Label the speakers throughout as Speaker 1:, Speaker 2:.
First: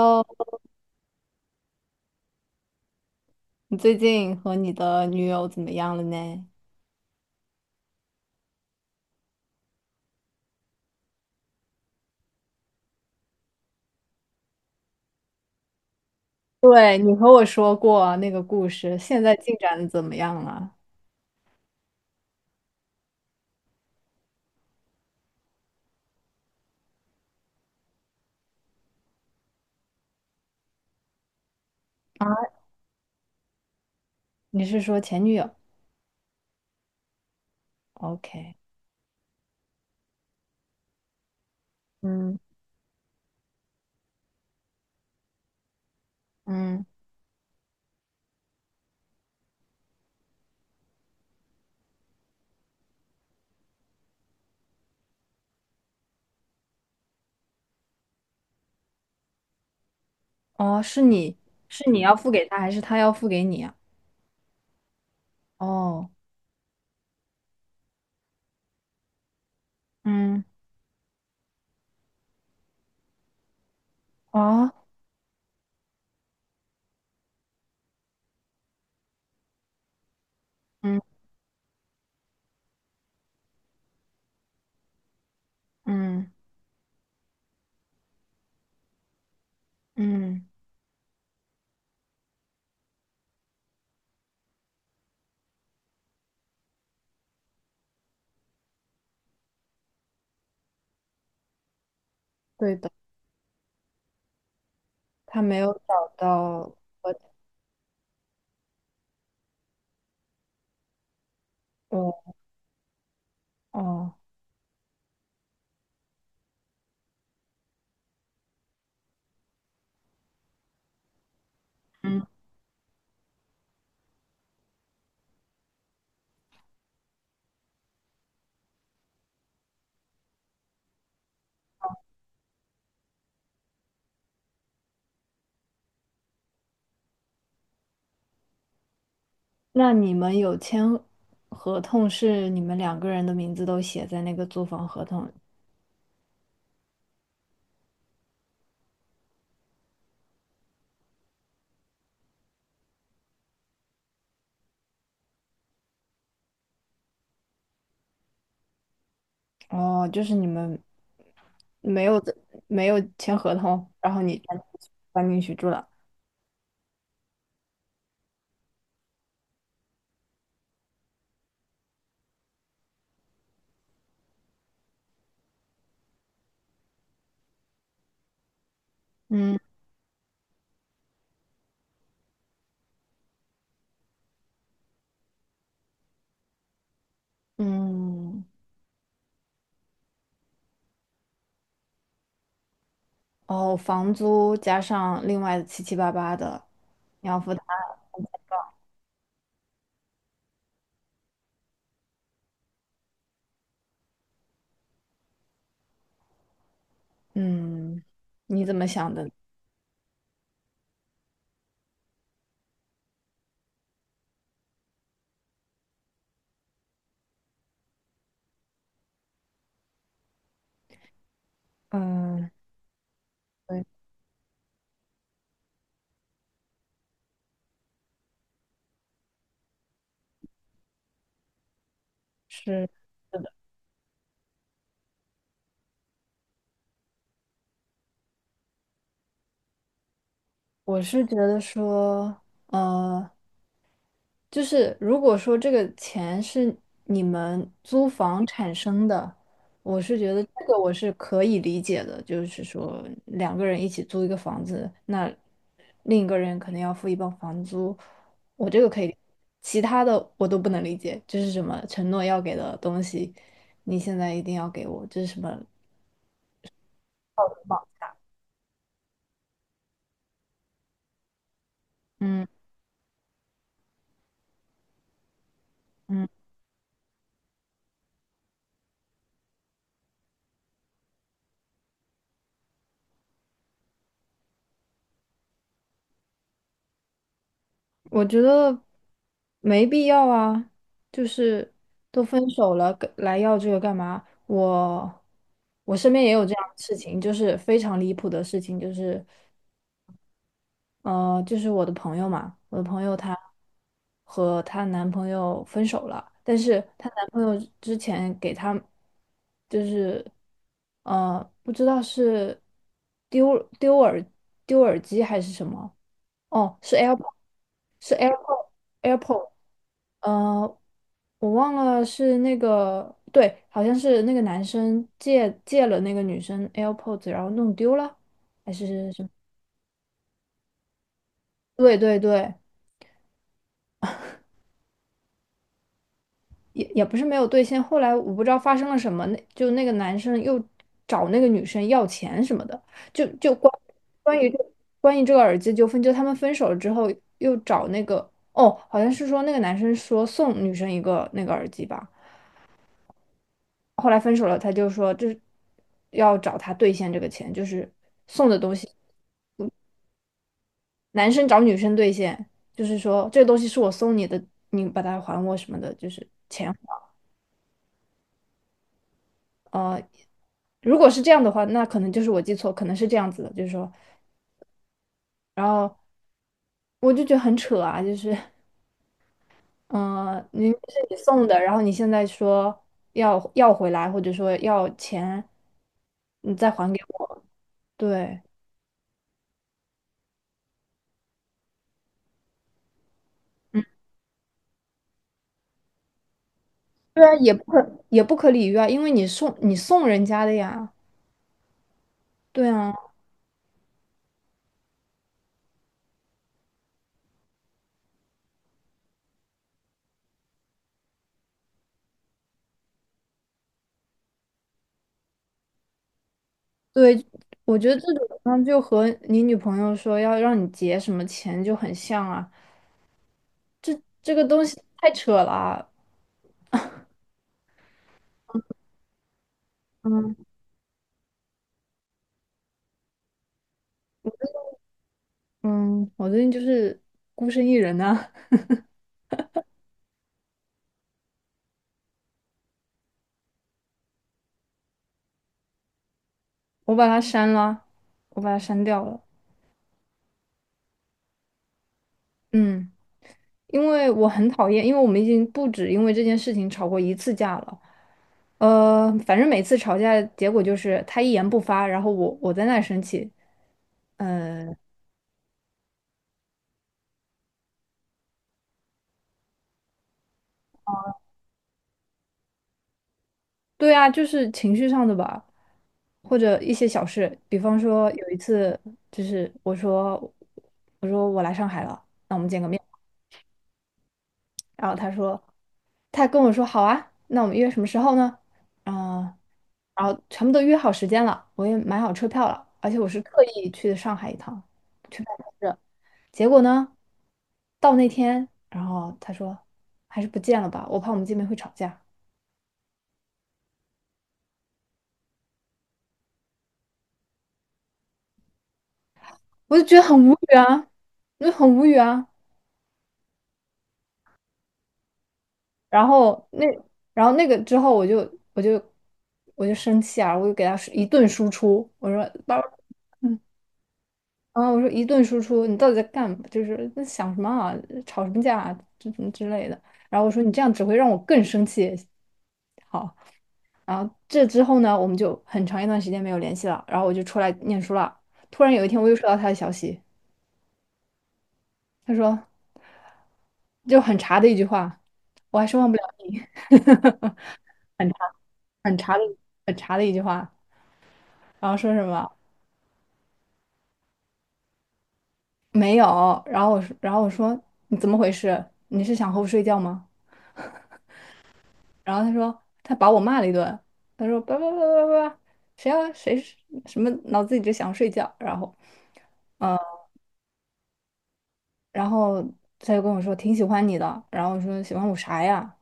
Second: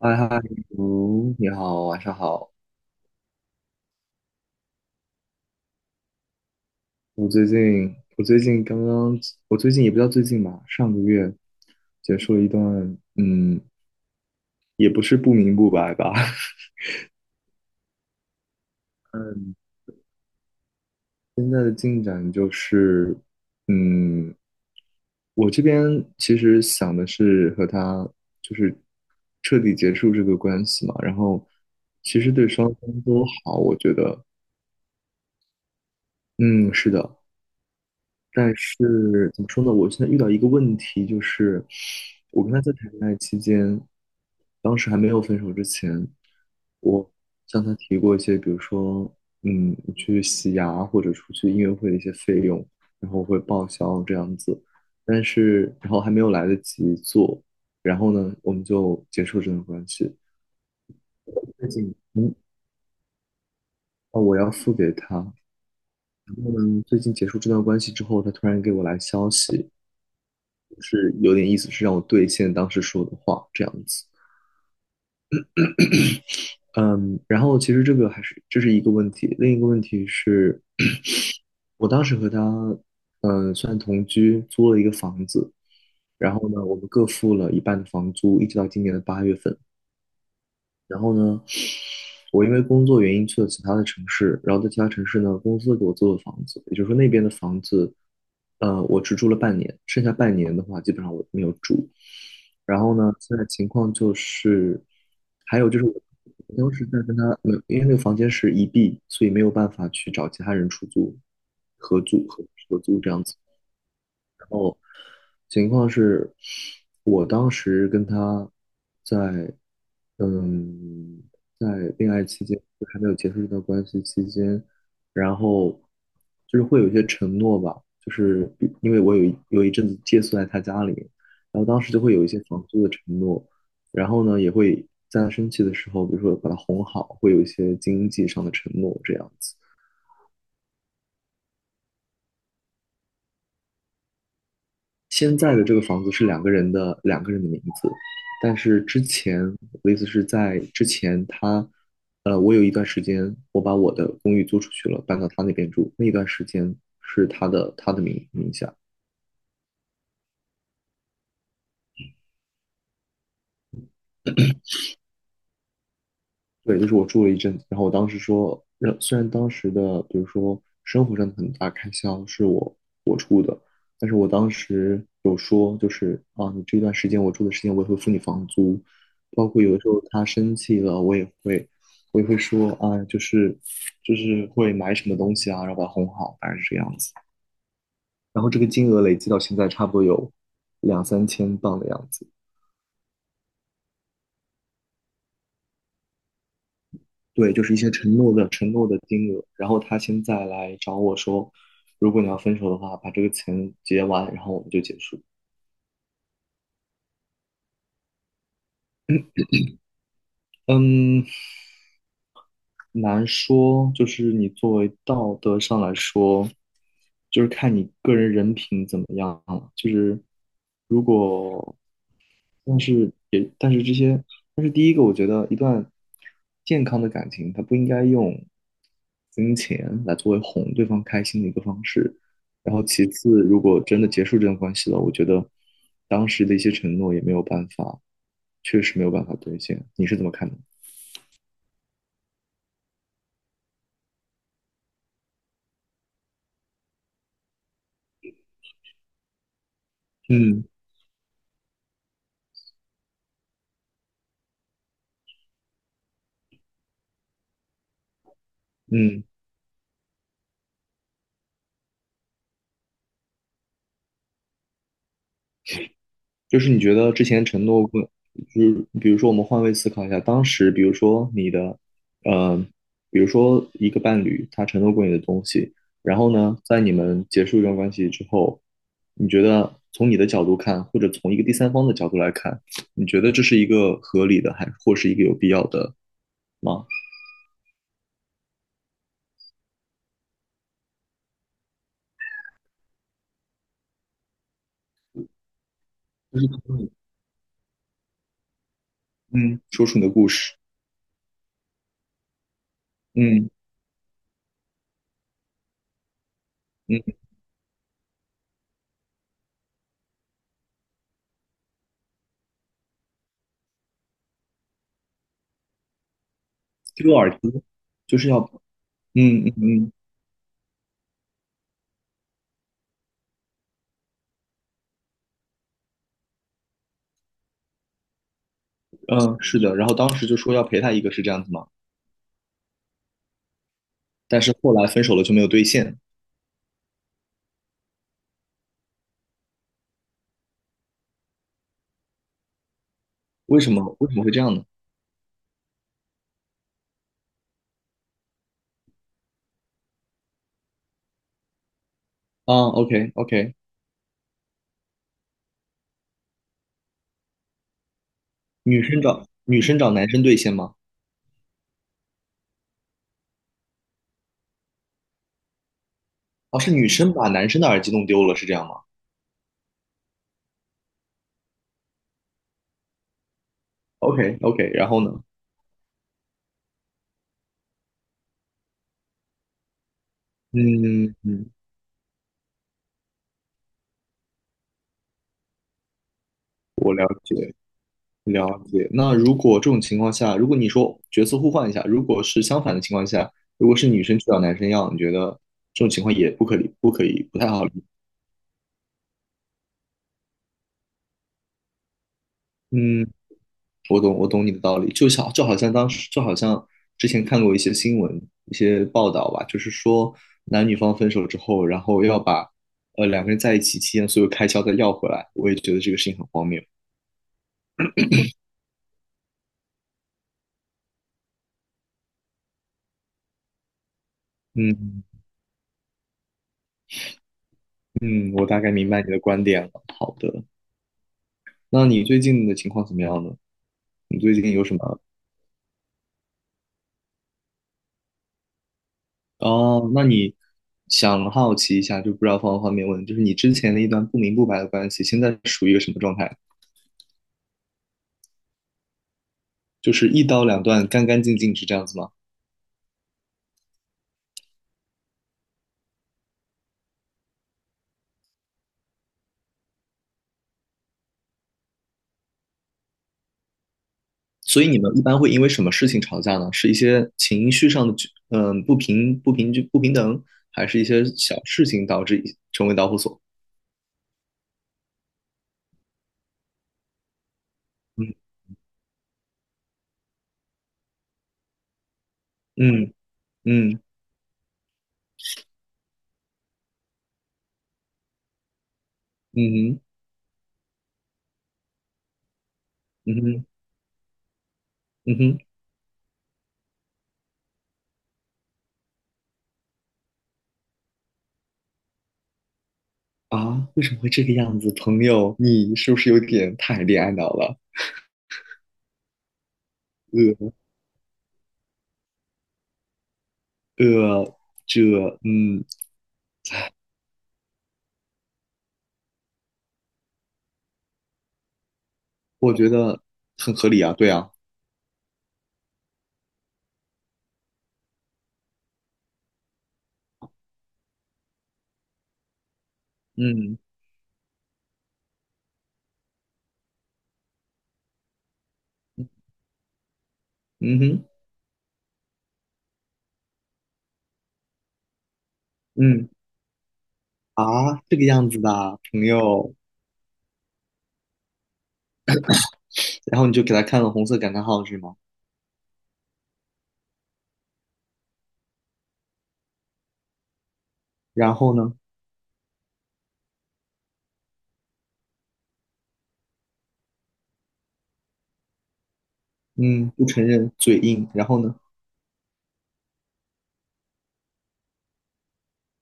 Speaker 1: 嗨 嗨，你好，晚上好。
Speaker 2: 你最近和你的女友怎么样了呢？
Speaker 1: 我最近，我最近刚刚，我最近也不叫最近吧，上个月结束了一段，嗯，也不是不明不白吧，
Speaker 2: 对，你和我说过那个故事，现在进
Speaker 1: 嗯，
Speaker 2: 展的怎么样了？
Speaker 1: 现在的进展就是，嗯，我这边其实想的是和他就是彻底结束这个关系嘛，然后其
Speaker 2: 啊，
Speaker 1: 实对双方都好，我觉得。
Speaker 2: 你是说前女友
Speaker 1: 嗯，是的。
Speaker 2: ？OK，
Speaker 1: 但是怎么说呢？我现在遇到一个问题，就是
Speaker 2: 嗯，
Speaker 1: 我跟他在谈恋爱期间，当时还没有分手之前，
Speaker 2: 嗯
Speaker 1: 我向他提过一些，比如说，去洗牙或者出去音乐会的一些费用，然后我会报销这样子。但是，然后还没有来得及做，然后呢，我们就结束这段关系。
Speaker 2: 哦，是你
Speaker 1: 最
Speaker 2: 是
Speaker 1: 近，
Speaker 2: 你要付
Speaker 1: 嗯，
Speaker 2: 给他，还是他要付给你啊？
Speaker 1: 哦，我要付给他。
Speaker 2: 哦，
Speaker 1: 然后呢，最近结束这段关系之后，他突然给我来消息。
Speaker 2: 嗯，
Speaker 1: 就是有点意思，是让我兑现当时说的话这样子。
Speaker 2: 啊，
Speaker 1: 嗯，然后其实这个还是这是一个问题，另一个问题是，
Speaker 2: 嗯
Speaker 1: 我当时和他算同居，租了一个房子，
Speaker 2: 嗯
Speaker 1: 然后呢，我们各付了一半的房租，一直到今年的8月份。
Speaker 2: 嗯，
Speaker 1: 然后呢，我因为工作原因去了其他的城市，然后在其他城市呢，公司给我租了房子，也就是说那边的房子，我只住了半年，剩下半年的话，基本上我没有住。
Speaker 2: 对
Speaker 1: 然
Speaker 2: 的，
Speaker 1: 后呢，现在情况就是，
Speaker 2: 他没
Speaker 1: 还有
Speaker 2: 有
Speaker 1: 就是我
Speaker 2: 找
Speaker 1: 我
Speaker 2: 到
Speaker 1: 当时在
Speaker 2: 我，
Speaker 1: 跟他，没有。因为那个房间是1B，所以没有办法去找其他人出租、合
Speaker 2: 哦，
Speaker 1: 租、合租这样子。
Speaker 2: 哦，
Speaker 1: 情况是，我当时跟他在，嗯，在恋
Speaker 2: 嗯，
Speaker 1: 爱期间，就还没有结束这段关系期间，然后就是会有一些承诺吧，就是因为我有一阵子借宿在他家里，然后当时就会有一些房租的承诺，然后呢，也会在他生气的时候，比如说把他哄好，会有一些经济上的承诺这样子。
Speaker 2: 那你们有签合同是你们两个人的名字都写在那个租房合同
Speaker 1: 现在的这个房子是两个人的名字，但是之前我的意思是在之前我有一段时间我把我的公寓租出去了，搬到他那边住，那一段时间是他的名下，
Speaker 2: 哦，就是你们没有的，没有签合同，然后你搬进去住了。
Speaker 1: 对，就是我住了一阵子，然后我当时说，虽然当时的比如说生活上的很大开销是我出的，但是我当时有说，就是啊，你这段时间我住的时间我也会付你房租，包
Speaker 2: 嗯
Speaker 1: 括有的时候他生气了，我也会说啊，就是会买什么东西啊，然后把他哄好，大概是这个样子。然
Speaker 2: 嗯，
Speaker 1: 后这个金额累计到现在差不多有两三千镑的样子。
Speaker 2: 哦，房租加上另外七七八八的，你要
Speaker 1: 对，
Speaker 2: 付他。
Speaker 1: 就是一些承诺的金额，然后他现在来找我说，如果你要分手的话，把这个钱结完，然后我们就结束。
Speaker 2: 嗯，你怎么想的？
Speaker 1: 嗯，难说，就是你作为道德上来说，就是看你个人人品怎么样了。就是如果，
Speaker 2: 嗯，
Speaker 1: 但是也，但是
Speaker 2: 对，
Speaker 1: 这些，但是第一个，我觉得一段健康的感情，它不应该用金钱来作为哄对方开心的一个方式。然后
Speaker 2: 是
Speaker 1: 其
Speaker 2: 是
Speaker 1: 次，
Speaker 2: 的，
Speaker 1: 如果真的结束这段关系了，我觉得当时的一些承诺也没有办法，确实没有办法兑现。你是怎么看的？
Speaker 2: 我是觉得说，呃，就是如果说这个钱是你们租房产生的，我是觉得
Speaker 1: 嗯
Speaker 2: 这个我是可以理解的，就是说两个人一起租一个房子，那另一个人可能要付一半房租，我这个可以理解，
Speaker 1: 嗯
Speaker 2: 其他的我都不能理解，就是什么承诺要给的东西，你现在一定要给我，这是什么？
Speaker 1: 就是你觉得之前承诺过，就是比如说我们换位思考一下，当时比如说
Speaker 2: 嗯
Speaker 1: 呃，比如说一个伴侣他承诺过你的东西，然
Speaker 2: 嗯。
Speaker 1: 后呢，在你们结束一段关系之后，你觉得从你的角度看，或者从一个第三方的角度来看，你觉得这是一个合理的，还或是一个有必要的吗？
Speaker 2: 我觉得没必要啊，就是都分手了，跟来要这个干嘛？我身边也
Speaker 1: 就
Speaker 2: 有
Speaker 1: 是
Speaker 2: 这样的事情，就是非常离谱的事情，就是
Speaker 1: 嗯，说出你的故事。
Speaker 2: 就是我的朋友嘛，我的朋友她
Speaker 1: 嗯
Speaker 2: 和她男朋友分手了，但是
Speaker 1: 嗯，
Speaker 2: 她男朋友之前给她就是不知道是丢丢耳丢耳机还是什么，哦，是
Speaker 1: 丢
Speaker 2: AirPod，
Speaker 1: 耳机
Speaker 2: s 是
Speaker 1: 就是要，
Speaker 2: AirPod。s
Speaker 1: 嗯
Speaker 2: AirPod s
Speaker 1: 嗯嗯
Speaker 2: 呃，我忘了是那个，对，好像是那个男生借了那个女生 AirPods，然后弄丢了，还是
Speaker 1: 嗯，
Speaker 2: 什么？
Speaker 1: 嗯，是的，然后当时就说要陪他一个，是这样子吗？
Speaker 2: 对对对，
Speaker 1: 但是后来分手了就没有兑现。
Speaker 2: 也不是没有兑现。后来我不知道发生了什么，那就那个男生又找那个女生要钱什么的，就
Speaker 1: 为什么？为什么会
Speaker 2: 关
Speaker 1: 这
Speaker 2: 于
Speaker 1: 样
Speaker 2: 这
Speaker 1: 呢？
Speaker 2: 关于这个耳机纠纷，就他们分手了之后又找那个，哦，好像是说那个男生说送女生一个那个耳机吧。
Speaker 1: 啊，OK OK。
Speaker 2: 后来分手了，他就说就是要找他兑现这个钱，就是送的东
Speaker 1: 女
Speaker 2: 西，
Speaker 1: 生找女生找男生兑现吗？
Speaker 2: 男生找女生兑现，就是说这个东西是我送你的，你把它还我什么的，就是
Speaker 1: 哦，是
Speaker 2: 钱。
Speaker 1: 女生把男生的耳机弄丢了，是这样吗
Speaker 2: 呃，如果是这样的话，那可能就是我记错，可能是这样子的，就是说，
Speaker 1: ？OK OK，然后呢？
Speaker 2: 然后我就觉得很扯啊，就是嗯，明明是
Speaker 1: 嗯
Speaker 2: 你送
Speaker 1: 嗯，
Speaker 2: 的，然后你现在说要回来，或者说要钱，你再还
Speaker 1: 我
Speaker 2: 给
Speaker 1: 了
Speaker 2: 我，
Speaker 1: 解
Speaker 2: 对。
Speaker 1: 了解。那如果这种情况下，如果你说角色互换一下，如果是相反的情况下，如果是女生去找男生要，你觉得这种情况也不可理，不可
Speaker 2: 对
Speaker 1: 以，
Speaker 2: 啊，
Speaker 1: 不太好理？
Speaker 2: 也不可理喻啊，因为你送人家的呀。对啊，
Speaker 1: 嗯，我懂，我懂你的道理，就像就好像当时，就好像之前看过一些新闻、一些报道吧，就是说男女方分手之后，然后要把两个人在一起期间所有开销再要回来，我也觉得这个事情很荒谬。
Speaker 2: 对，我觉得这种呢就和你女朋友说要让你结什么钱就很像啊，这个东西
Speaker 1: 嗯
Speaker 2: 太扯了啊。
Speaker 1: 嗯，我大概明白你的观点了。好
Speaker 2: 嗯
Speaker 1: 的，那你最近的情况怎么样呢？你最近有什么？
Speaker 2: 嗯，我最近就是孤身一人啊，
Speaker 1: 哦，想好奇一下，就不知道方不方便问，就是你之前的一段不明不白的关系，现在属于一个什么状态？
Speaker 2: 我把它删了，我把它删掉了。
Speaker 1: 就是一刀两断，干干净净是这样子吗？
Speaker 2: 嗯，因为我很讨厌，因为我们已经不止因为这件事情吵过一次架了。反正每次吵架结果就是他一言不发，然后我在那儿生气。
Speaker 1: 所以
Speaker 2: 嗯。
Speaker 1: 你们一般会因为什么事情吵架呢？是一些情绪上的不平等，还是一些小事情导致成为导火索？
Speaker 2: 对啊，就是情绪上的吧，或者一些小事，比方说
Speaker 1: 嗯
Speaker 2: 有一次，就是我说我来上海了，
Speaker 1: 嗯嗯，
Speaker 2: 然后他跟我说好啊，那我们约什么时候呢？啊、
Speaker 1: 嗯哼，
Speaker 2: 然后全部都约好时间了，我也买好车票了，而且我
Speaker 1: 嗯
Speaker 2: 是特
Speaker 1: 哼，
Speaker 2: 意去的上海一趟
Speaker 1: 嗯
Speaker 2: 去办
Speaker 1: 哼。
Speaker 2: 公室，结果呢，到那天，然后他说还是不见了吧，我怕我们见面会吵架，
Speaker 1: 啊，为什么会这个样子？朋友，你是不是有点太恋爱脑了？
Speaker 2: 我就觉得很无
Speaker 1: 呃
Speaker 2: 语啊，我就很无语啊。
Speaker 1: 呃，这嗯，
Speaker 2: 然后那，然后那个之后我就我就生气啊，我就给他一顿输出，我说
Speaker 1: 我
Speaker 2: 爸爸
Speaker 1: 觉得
Speaker 2: 嗯，
Speaker 1: 很合理啊，对啊。
Speaker 2: 然后我说一顿输出，你到底在干嘛？就是在想什么啊，吵什么架啊，么之类的。然后我说你这样只会让我更生气。好，
Speaker 1: 嗯，
Speaker 2: 然后这之后呢，我们就很长一段时间没有联系了。然后我就出来念书了。突然有一天，我又收到他的消息，
Speaker 1: 嗯哼，
Speaker 2: 他说就很茶的一句话，我还是忘不了
Speaker 1: 嗯。
Speaker 2: 你。
Speaker 1: 啊，这 个样子的啊
Speaker 2: 很
Speaker 1: 朋
Speaker 2: 长的
Speaker 1: 友，
Speaker 2: 很长的一句话，然后说什么
Speaker 1: 然后你就给他看了红色感叹号是吗？
Speaker 2: 没有，然后我说你怎么回事？你是想和我睡觉吗？
Speaker 1: 然后呢？
Speaker 2: 然后他说他把我骂了一顿，他说叭叭叭叭叭，谁是什么脑子里只想睡觉，呃，
Speaker 1: 嗯，不承认，嘴硬。然后呢？
Speaker 2: 然后他就跟我说挺喜欢你的，然后我说喜欢我啥呀？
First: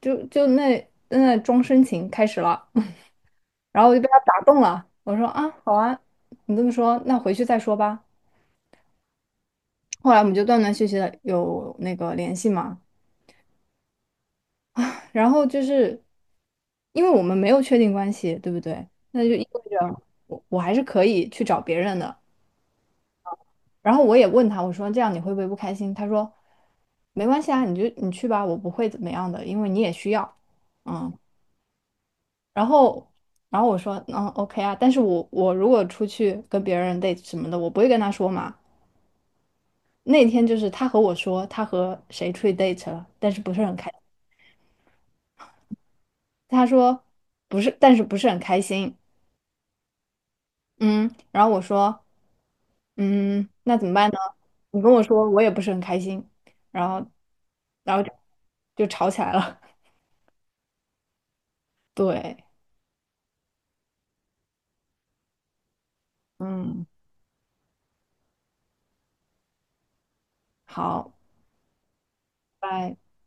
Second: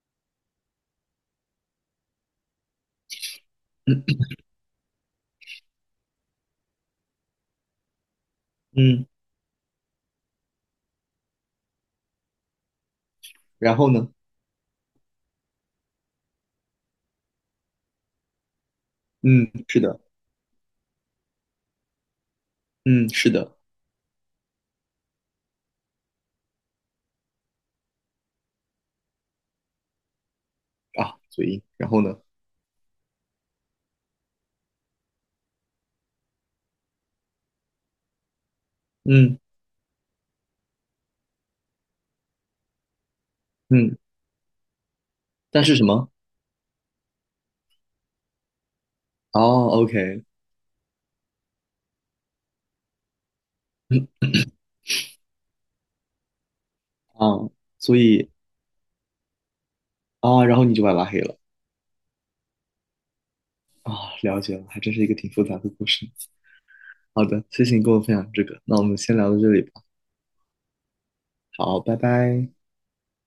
Speaker 2: 就那装深情开始了，然后我就
Speaker 1: 嗯
Speaker 2: 被他打动了，我说啊好啊，你这么说那回去再说吧。
Speaker 1: 嗯，
Speaker 2: 后来我们就断断续续的有那个联系嘛。
Speaker 1: 然后呢？
Speaker 2: 然后就是因为我们没有确定关系，对不对？那就意
Speaker 1: 嗯，
Speaker 2: 味
Speaker 1: 是的。
Speaker 2: 着我还是可以去找别人的。
Speaker 1: 嗯，是的
Speaker 2: 然后我也问他，我说这样你会不会不开心？他说没关系啊，你就你去吧，我不会怎么样的，因为你也需要，嗯。
Speaker 1: 啊。嘴硬。然后呢？
Speaker 2: 然后然后我说嗯，OK 啊，但是我如果出去跟别人 date 什么的，我不会跟他说嘛。
Speaker 1: 嗯
Speaker 2: 那天就是他和我说他和谁出去 date 了，但是不是很开，
Speaker 1: 嗯，但是什么？
Speaker 2: 他说不是，但是不是很开心。
Speaker 1: 哦，OK。
Speaker 2: 嗯，然后我说，嗯，那怎么办呢？你跟我说，我也不是很开心，然后，
Speaker 1: 啊，
Speaker 2: 然
Speaker 1: 所
Speaker 2: 后就
Speaker 1: 以
Speaker 2: 就吵起来了。
Speaker 1: 啊，然后你就把他拉黑了。
Speaker 2: 对，
Speaker 1: 啊，了解了，还真是一个挺复杂的故事。
Speaker 2: 嗯，
Speaker 1: 好的，谢谢你跟我分享这个，那我们先聊到这里吧。
Speaker 2: 好，
Speaker 1: 好，拜拜。
Speaker 2: 拜。